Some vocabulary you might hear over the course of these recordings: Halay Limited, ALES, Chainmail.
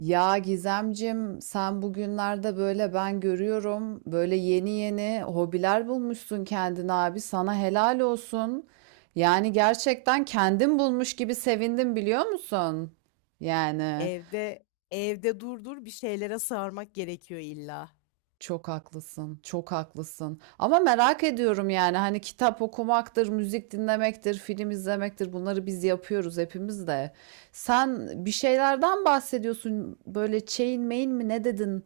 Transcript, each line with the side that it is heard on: right: Ya Gizemcim, sen bugünlerde böyle ben görüyorum böyle yeni yeni hobiler bulmuşsun kendine abi. Sana helal olsun. Yani gerçekten kendin bulmuş gibi sevindim biliyor musun? Yani.
left: Evde evde durdur bir şeylere sarmak gerekiyor illa.
right: Çok haklısın, çok haklısın. Ama merak ediyorum yani hani kitap okumaktır, müzik dinlemektir, film izlemektir bunları biz yapıyoruz hepimiz de. Sen bir şeylerden bahsediyorsun böyle chain main mi ne dedin?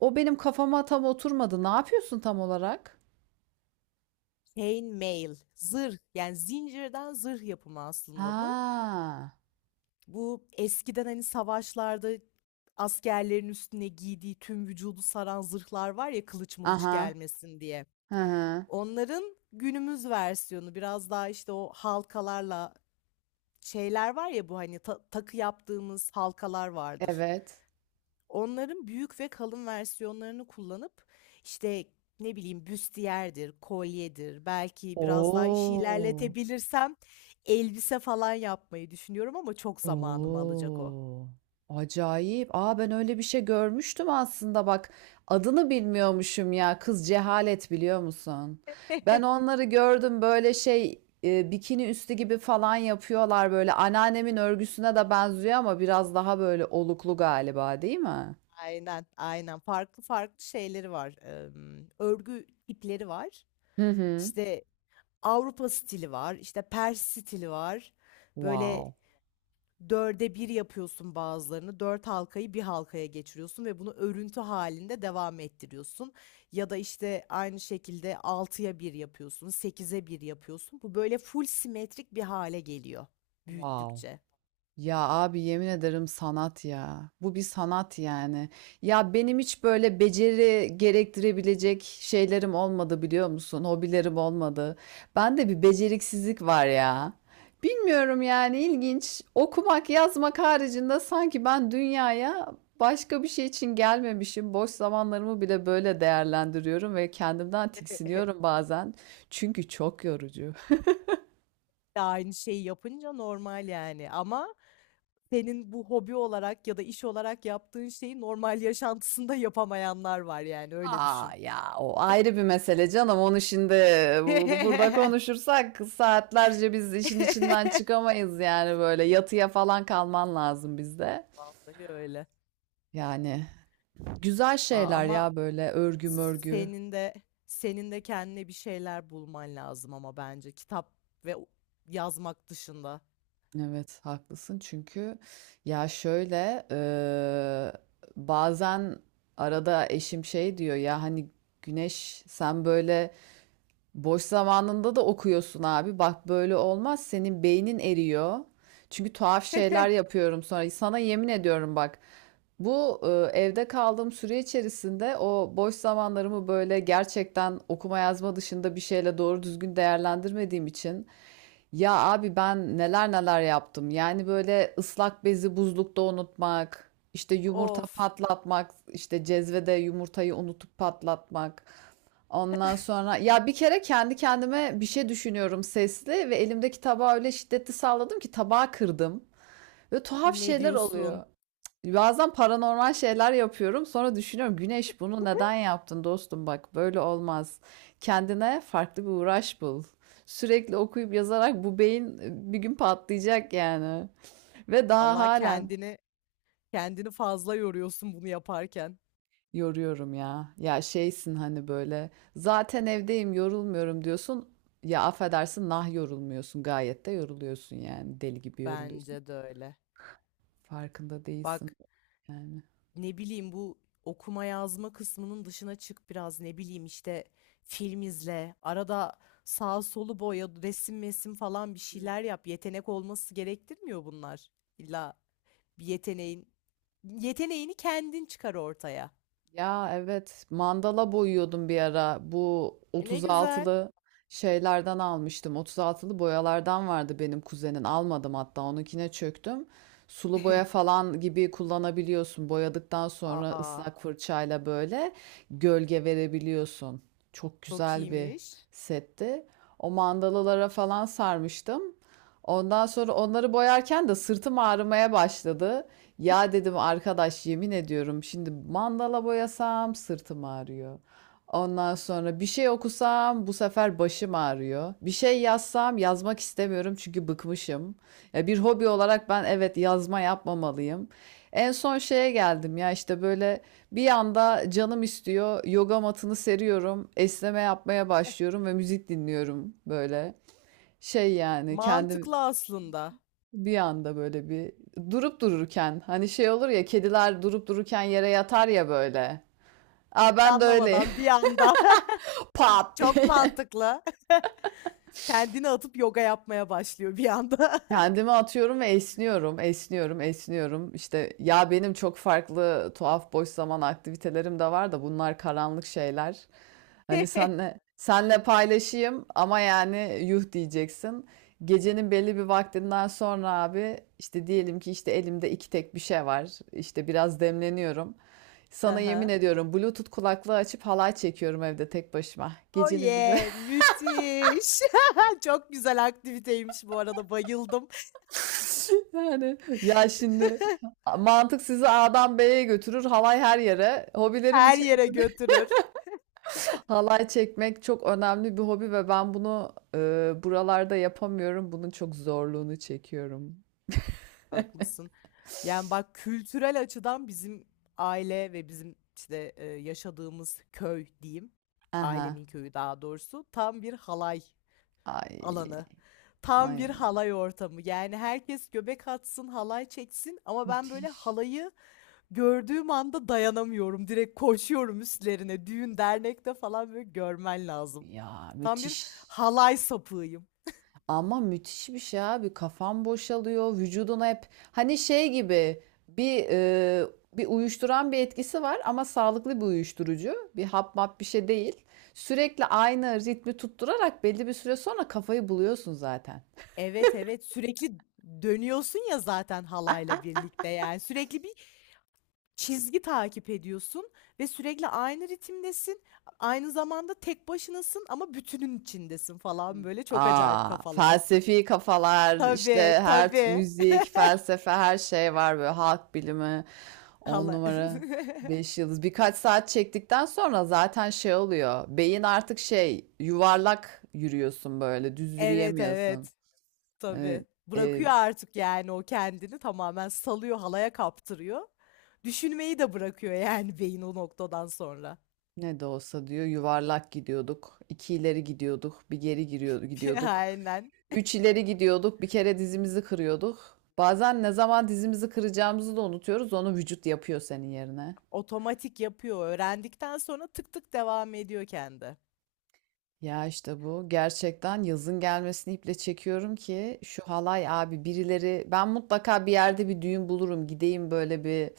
right: O benim kafama tam oturmadı. Ne yapıyorsun tam olarak?
left: Chainmail, zırh yani zincirden zırh yapımı aslında bu.
right: Ha,
left: Bu eskiden hani savaşlarda askerlerin üstüne giydiği tüm vücudu saran zırhlar var ya kılıç mılıç
right: aha,
left: gelmesin diye.
right: hı hı,
left: Onların günümüz versiyonu biraz daha işte o halkalarla şeyler var ya bu hani takı yaptığımız halkalar vardır.
right: evet.
left: Onların büyük ve kalın versiyonlarını kullanıp işte ne bileyim büstiyerdir, kolyedir, belki biraz daha işi
right: Oo.
left: ilerletebilirsem elbise falan yapmayı düşünüyorum ama çok zamanımı alacak o.
right: Oo, acayip. Aa ben öyle bir şey görmüştüm aslında bak. Adını bilmiyormuşum ya. Kız cehalet biliyor musun? Ben onları gördüm böyle şey bikini üstü gibi falan yapıyorlar böyle. Anneannemin örgüsüne de benziyor ama biraz daha böyle oluklu galiba değil mi?
left: Aynen, aynen. Farklı farklı şeyleri var. Örgü ipleri var.
right: Hı hı.
left: İşte Avrupa stili var, işte Pers stili var. Böyle
right: Wow.
left: dörde bir yapıyorsun bazılarını. Dört halkayı bir halkaya geçiriyorsun ve bunu örüntü halinde devam ettiriyorsun. Ya da işte aynı şekilde altıya bir yapıyorsun, sekize bir yapıyorsun. Bu böyle full simetrik bir hale geliyor
right: Wow.
left: büyüttükçe.
right: Ya abi yemin ederim sanat ya. Bu bir sanat yani. Ya benim hiç böyle beceri gerektirebilecek şeylerim olmadı biliyor musun? Hobilerim olmadı. Bende bir beceriksizlik var ya. Bilmiyorum yani ilginç. Okumak, yazmak haricinde sanki ben dünyaya başka bir şey için gelmemişim. Boş zamanlarımı bile böyle değerlendiriyorum ve kendimden tiksiniyorum bazen. Çünkü çok yorucu.
left: De aynı şeyi yapınca normal yani ama senin bu hobi olarak ya da iş olarak yaptığın şeyi normal yaşantısında yapamayanlar var yani öyle
right: A,
left: düşün.
right: ya, o ayrı bir mesele canım. Onu şimdi burada konuşursak saatlerce biz işin içinden çıkamayız yani böyle yatıya falan kalman lazım bizde.
left: Vallahi öyle.
right: Yani güzel
left: Aa,
right: şeyler
left: ama
right: ya böyle örgü mörgü.
left: senin de senin de kendine bir şeyler bulman lazım ama bence kitap ve yazmak dışında.
right: Evet haklısın çünkü ya şöyle bazen arada eşim şey diyor ya hani Güneş sen böyle boş zamanında da okuyorsun abi. Bak böyle olmaz. Senin beynin eriyor. Çünkü tuhaf şeyler yapıyorum sonra. Sana yemin ediyorum bak. Bu e, Evde kaldığım süre içerisinde o boş zamanlarımı böyle gerçekten okuma yazma dışında bir şeyle doğru düzgün değerlendirmediğim için ya abi ben neler neler yaptım. Yani böyle ıslak bezi buzlukta unutmak, işte yumurta
left: Of,
right: patlatmak, işte cezvede yumurtayı unutup patlatmak. Ondan sonra ya bir kere kendi kendime bir şey düşünüyorum sesli ve elimdeki tabağı öyle şiddetli salladım ki tabağı kırdım. Ve tuhaf
left: ne
right: şeyler
left: diyorsun?
right: oluyor. Bazen paranormal şeyler yapıyorum. Sonra düşünüyorum Güneş bunu neden yaptın dostum bak böyle olmaz. Kendine farklı bir uğraş bul. Sürekli okuyup yazarak bu beyin bir gün patlayacak yani. Ve daha
left: Allah,
right: halen
left: kendini fazla yoruyorsun bunu yaparken.
right: yoruyorum ya. Ya şeysin hani böyle zaten evdeyim yorulmuyorum diyorsun. Ya affedersin nah yorulmuyorsun gayet de yoruluyorsun yani deli gibi yoruluyorsun.
left: Bence de öyle.
right: Farkında değilsin
left: Bak,
right: yani.
left: ne bileyim bu okuma yazma kısmının dışına çık biraz, ne bileyim işte film izle arada, sağ solu boya, resim mesim falan bir şeyler yap. Yetenek olması gerektirmiyor bunlar, illa bir yeteneğin kendin çıkar ortaya.
right: Ya evet mandala boyuyordum bir ara. Bu
left: E, ne güzel.
right: 36'lı şeylerden almıştım. 36'lı boyalardan vardı benim kuzenin. Almadım hatta onunkine çöktüm. Sulu boya falan gibi kullanabiliyorsun. Boyadıktan sonra
left: Aa,
right: ıslak fırçayla böyle gölge verebiliyorsun. Çok
left: çok
right: güzel bir
left: iyiymiş.
right: setti. O mandalalara falan sarmıştım. Ondan sonra onları boyarken de sırtım ağrımaya başladı. Ya dedim arkadaş yemin ediyorum şimdi mandala boyasam sırtım ağrıyor. Ondan sonra bir şey okusam bu sefer başım ağrıyor. Bir şey yazsam yazmak istemiyorum çünkü bıkmışım. Ya bir hobi olarak ben evet yazma yapmamalıyım. En son şeye geldim ya işte böyle bir anda canım istiyor. Yoga matını seriyorum. Esneme yapmaya başlıyorum ve müzik dinliyorum böyle. Şey yani kendim
left: Mantıklı aslında.
right: bir anda böyle bir durup dururken hani şey olur ya kediler durup dururken yere yatar ya böyle. Aa ben de öyle
left: Anlamadan bir anda
right: pat
left: çok
right: diye.
left: mantıklı, kendini atıp yoga yapmaya başlıyor bir anda.
right: Kendimi atıyorum ve esniyorum, esniyorum, esniyorum. İşte ya benim çok farklı tuhaf boş zaman aktivitelerim de var da bunlar karanlık şeyler. Hani senle senle paylaşayım ama yani yuh diyeceksin. Gecenin belli bir vaktinden sonra abi işte diyelim ki işte elimde iki tek bir şey var. İşte biraz demleniyorum. Sana yemin
left: Aha.
right: ediyorum Bluetooth kulaklığı açıp halay çekiyorum evde tek başıma.
left: Oh
right: Gecenin bir
left: yeah, müthiş. Çok güzel aktiviteymiş bu arada, bayıldım.
right: yani ya şimdi mantık sizi A'dan B'ye götürür, halay her yere. Hobilerim
left: Her yere
right: içerisinde
left: götürür.
right: halay çekmek çok önemli bir hobi ve ben bunu buralarda yapamıyorum. Bunun çok zorluğunu çekiyorum.
left: Haklısın. Yani bak, kültürel açıdan bizim aile ve bizim işte yaşadığımız köy diyeyim,
right: Aha.
left: ailemin köyü daha doğrusu, tam bir halay
right: Ay,
left: alanı. Tam bir
right: ay.
left: halay ortamı. Yani herkes göbek atsın, halay çeksin ama ben böyle
right: Müthiş.
left: halayı gördüğüm anda dayanamıyorum. Direkt koşuyorum üstlerine. Düğün, dernekte falan böyle görmen lazım.
right: Ya
left: Tam bir
right: müthiş.
left: halay sapığıyım.
right: Ama müthiş bir şey abi. Kafan boşalıyor. Vücuduna hep hani şey gibi bir bir uyuşturan bir etkisi var ama sağlıklı bir uyuşturucu. Bir hap map bir şey değil. Sürekli aynı ritmi tutturarak belli bir süre sonra kafayı buluyorsun zaten.
left: Evet, evet. Sürekli dönüyorsun ya zaten halayla birlikte yani. Sürekli bir çizgi takip ediyorsun ve sürekli aynı ritimdesin. Aynı zamanda tek başınasın ama bütünün içindesin falan böyle çok acayip
right: Aa,
left: kafalar.
right: felsefi kafalar, işte
left: Tabii, tabii.
right: müzik, felsefe, her şey var böyle halk bilimi, on
left: Hala.
right: numara, beş yıldız. Birkaç saat çektikten sonra zaten şey oluyor. Beyin artık şey yuvarlak yürüyorsun böyle, düz
left: Evet,
right: yürüyemiyorsun.
left: evet.
right: Evet,
left: Tabii.
right: e,
left: Bırakıyor artık yani, o kendini tamamen salıyor, halaya kaptırıyor. Düşünmeyi de bırakıyor yani beyin o noktadan sonra.
right: ne de olsa diyor yuvarlak gidiyorduk. İki ileri gidiyorduk. Bir geri giriyor, gidiyorduk.
left: Aynen.
right: Üç ileri gidiyorduk. Bir kere dizimizi kırıyorduk. Bazen ne zaman dizimizi kıracağımızı da unutuyoruz. Onu vücut yapıyor senin yerine.
left: Otomatik yapıyor. Öğrendikten sonra tık tık devam ediyor kendi.
right: Ya işte bu. Gerçekten yazın gelmesini iple çekiyorum ki şu halay abi birileri ben mutlaka bir yerde bir düğün bulurum. Gideyim böyle bir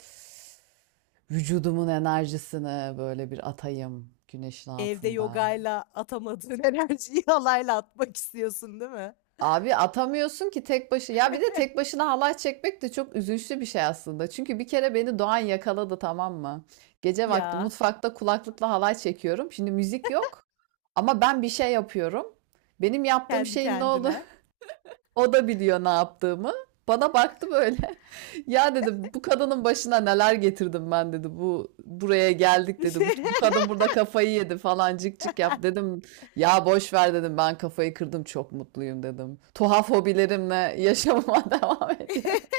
right: vücudumun enerjisini böyle bir atayım güneşin
left: Evde
right: altında.
left: yogayla atamadığın enerjiyi halayla atmak istiyorsun, değil mi?
right: Abi atamıyorsun ki tek başına. Ya bir de tek başına halay çekmek de çok üzünçlü bir şey aslında. Çünkü bir kere beni Doğan yakaladı tamam mı? Gece vakti
left: Ya,
right: mutfakta kulaklıkla halay çekiyorum. Şimdi müzik yok ama ben bir şey yapıyorum. Benim yaptığım
left: kendi
right: şeyin ne oldu?
left: kendine.
right: O da biliyor ne yaptığımı. Bana baktı böyle. Ya dedi bu kadının başına neler getirdim ben dedi. Bu buraya geldik dedi. Bu kadın burada kafayı yedi falan cik cik yap dedim. Ya boş ver dedim. Ben kafayı kırdım çok mutluyum dedim. Tuhaf hobilerimle yaşamama devam ediyorum.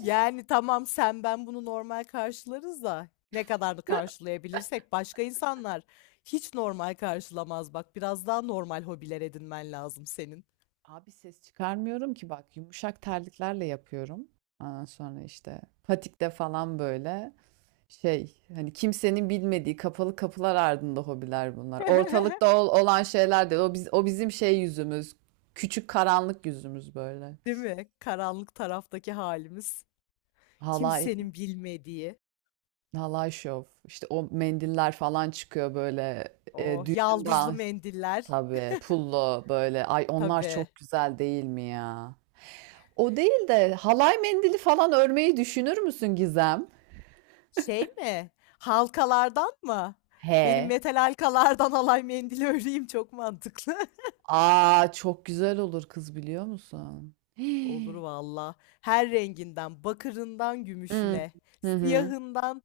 left: Yani tamam, sen ben bunu normal karşılarız da, ne kadar da karşılayabilirsek, başka insanlar hiç normal karşılamaz. Bak, biraz daha normal hobiler edinmen lazım senin.
right: Abi ses çıkarmıyorum ki bak yumuşak terliklerle yapıyorum. Ondan sonra işte patikte falan böyle. Şey hani kimsenin bilmediği kapalı kapılar ardında hobiler bunlar. Ortalıkta olan şeyler değil. O, biz, o bizim şey yüzümüz. Küçük karanlık yüzümüz böyle.
left: Değil mi? Karanlık taraftaki halimiz.
right: Halay,
left: Kimsenin bilmediği.
right: halay şov. İşte o mendiller falan çıkıyor böyle.
left: O
right: E, düğünümde
left: yaldızlı
right: al-
left: mendiller.
right: tabii pullo böyle. Ay onlar
left: Tabii.
right: çok güzel değil mi ya? O değil de halay mendili falan örmeyi düşünür müsün Gizem?
left: Şey mi? Halkalardan mı? Benim
right: He.
left: metal halkalardan alay mendili öreyim, çok mantıklı.
right: Aa çok güzel olur kız biliyor musun?
left: Olur valla. Her renginden, bakırından
right: Hı.
left: gümüşüne,
right: Hı hı.
left: siyahından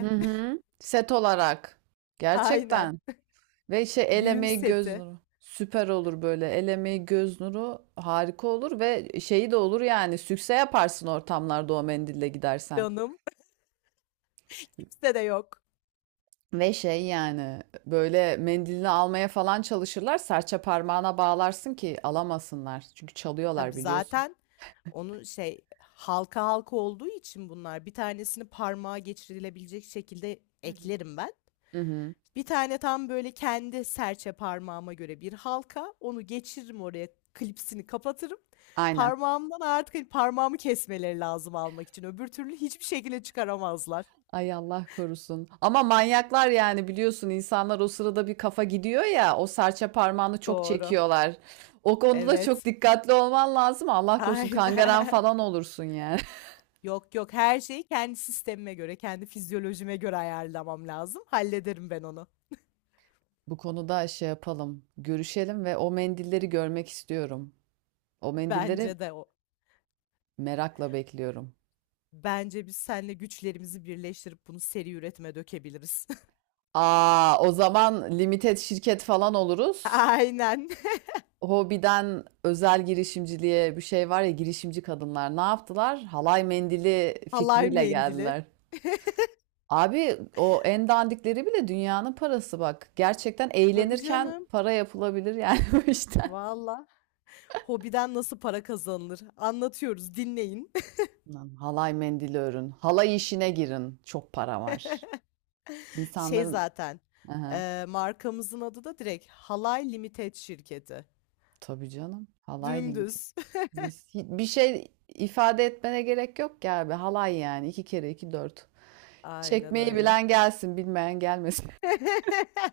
right: Hı hı. Set olarak.
left: Aynen.
right: Gerçekten. Ve şey el
left: Düğün
right: emeği göz
left: seti.
right: nuru. Süper olur böyle. El emeği göz nuru harika olur ve şeyi de olur yani. Sükse yaparsın ortamlarda o mendille gidersen.
left: Canım. Kimse de yok.
right: Ve şey yani böyle mendilini almaya falan çalışırlar. Serçe parmağına bağlarsın ki alamasınlar. Çünkü
left: Tabii
right: çalıyorlar biliyorsun.
left: zaten onun şey, halka halka olduğu için bunlar, bir tanesini parmağa geçirilebilecek şekilde
right: Hı hı.
left: eklerim ben.
right: Hı hı.
left: Bir tane tam böyle kendi serçe parmağıma göre bir halka. Onu geçiririm oraya, klipsini kapatırım.
right: Aynen.
left: Parmağımdan artık hani parmağımı kesmeleri lazım almak için. Öbür türlü hiçbir şekilde çıkaramazlar.
right: Ay Allah korusun. Ama manyaklar yani biliyorsun insanlar o sırada bir kafa gidiyor ya o serçe parmağını çok
left: Doğru.
right: çekiyorlar. O konuda da çok
left: Evet.
right: dikkatli olman lazım. Allah korusun kangaren
left: Aynen.
right: falan olursun yani.
left: Yok yok, her şeyi kendi sistemime göre, kendi fizyolojime göre ayarlamam lazım. Hallederim ben onu.
right: Bu konuda şey yapalım, görüşelim ve o mendilleri görmek istiyorum. O mendilleri
left: Bence de o.
right: merakla bekliyorum.
left: Bence biz seninle güçlerimizi birleştirip bunu seri üretime dökebiliriz.
right: Aa, o zaman limited şirket falan oluruz.
left: Aynen.
right: Hobiden özel girişimciliğe bir şey var ya girişimci kadınlar ne yaptılar? Halay mendili
left: Halay
right: fikriyle
left: mendili.
right: geldiler. Abi o en dandikleri bile dünyanın parası bak. Gerçekten
left: Tabii
right: eğlenirken
left: canım.
right: para yapılabilir yani bu işten.
left: Valla. Hobiden nasıl para kazanılır? Anlatıyoruz, dinleyin.
right: Lan halay mendili örün. Halay işine girin. Çok para var.
left: Şey
right: İnsanların...
left: zaten,
right: Aha,
left: markamızın adı da direkt Halay Limited şirketi.
right: tabii canım. Halay limiti.
left: Dümdüz.
right: Mis- bir şey ifade etmene gerek yok ki abi. Halay yani. İki kere iki dört.
left: Aynen
right: Çekmeyi
left: öyle.
right: bilen gelsin, bilmeyen gelmesin.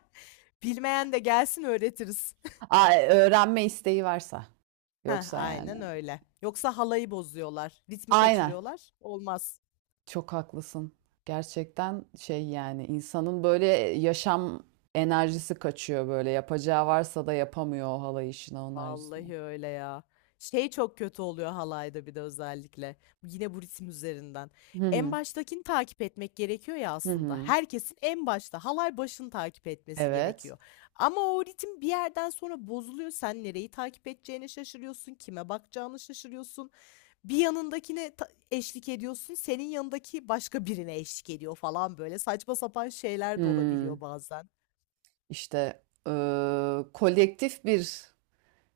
left: Bilmeyen de gelsin, öğretiriz.
right: Aa, öğrenme isteği varsa.
left: Heh,
right: Yoksa yani.
left: aynen öyle. Yoksa halayı bozuyorlar, ritmi
right: Aynen.
left: kaçırıyorlar. Olmaz.
right: Çok haklısın. Gerçekten şey yani insanın böyle yaşam enerjisi kaçıyor böyle. Yapacağı varsa da yapamıyor o halay işini onlar yüzünden.
left: Vallahi öyle ya. Şey çok kötü oluyor halayda bir de özellikle. Yine bu ritim üzerinden.
right: Hı
left: En
right: hı.
left: baştakini takip etmek gerekiyor ya
right: Hı
left: aslında.
right: hı.
left: Herkesin en başta halay başını takip etmesi
right: Evet.
left: gerekiyor. Ama o ritim bir yerden sonra bozuluyor. Sen nereyi takip edeceğini şaşırıyorsun. Kime bakacağını şaşırıyorsun. Bir yanındakine eşlik ediyorsun. Senin yanındaki başka birine eşlik ediyor falan böyle. Saçma sapan şeyler de olabiliyor
right: Hmm.
left: bazen.
right: İşte kolektif bir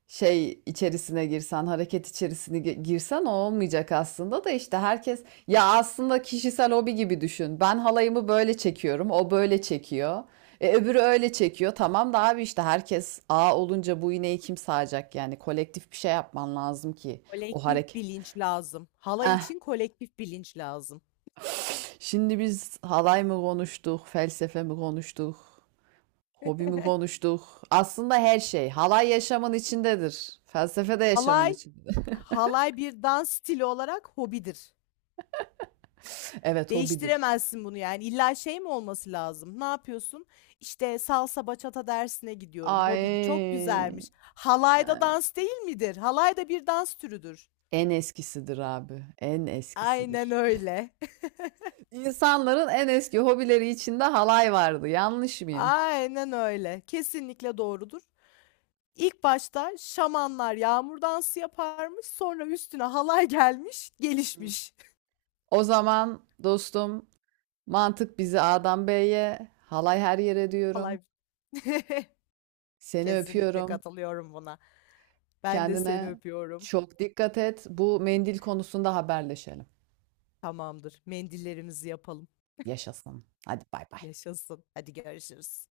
right: şey içerisine girsen, hareket içerisine girsen o olmayacak aslında da işte herkes ya aslında kişisel hobi gibi düşün. Ben halayımı böyle çekiyorum, o böyle çekiyor. E, öbürü öyle çekiyor. Tamam da abi işte herkes A olunca bu iğneyi kim sağacak? Yani kolektif bir şey yapman lazım ki o
left: Kolektif
right: hareket.
left: bilinç lazım. Halay
right: Eh.
left: için kolektif bilinç lazım.
right: Şimdi biz halay mı konuştuk, felsefe mi konuştuk, hobi mi konuştuk? Aslında her şey. Halay yaşamın içindedir. Felsefe de yaşamın
left: Halay,
right: içindedir.
left: halay bir dans stili olarak hobidir.
right: Evet, hobidir.
left: Değiştiremezsin bunu yani. İlla şey mi olması lazım? Ne yapıyorsun? İşte salsa bachata dersine gidiyorum. Hobin çok
right: Ay,
left: güzelmiş. Halayda dans değil midir? Halay da bir dans türüdür.
right: en eskisidir abi, en
left: Aynen
right: eskisidir.
left: öyle.
right: İnsanların en eski hobileri içinde halay vardı. Yanlış mıyım?
left: Aynen öyle. Kesinlikle doğrudur. İlk başta şamanlar yağmur dansı yaparmış, sonra üstüne halay gelmiş,
right: Hı.
left: gelişmiş.
right: O zaman dostum, mantık bizi A'dan B'ye, halay her yere diyorum.
left: Halay.
right: Seni
left: Kesinlikle
right: öpüyorum.
left: katılıyorum buna. Ben de seni
right: Kendine
left: öpüyorum.
right: çok dikkat et. Bu mendil konusunda haberleşelim.
left: Tamamdır. Mendillerimizi yapalım.
right: Yaşasın. Hadi bay bay.
left: Yaşasın. Hadi görüşürüz.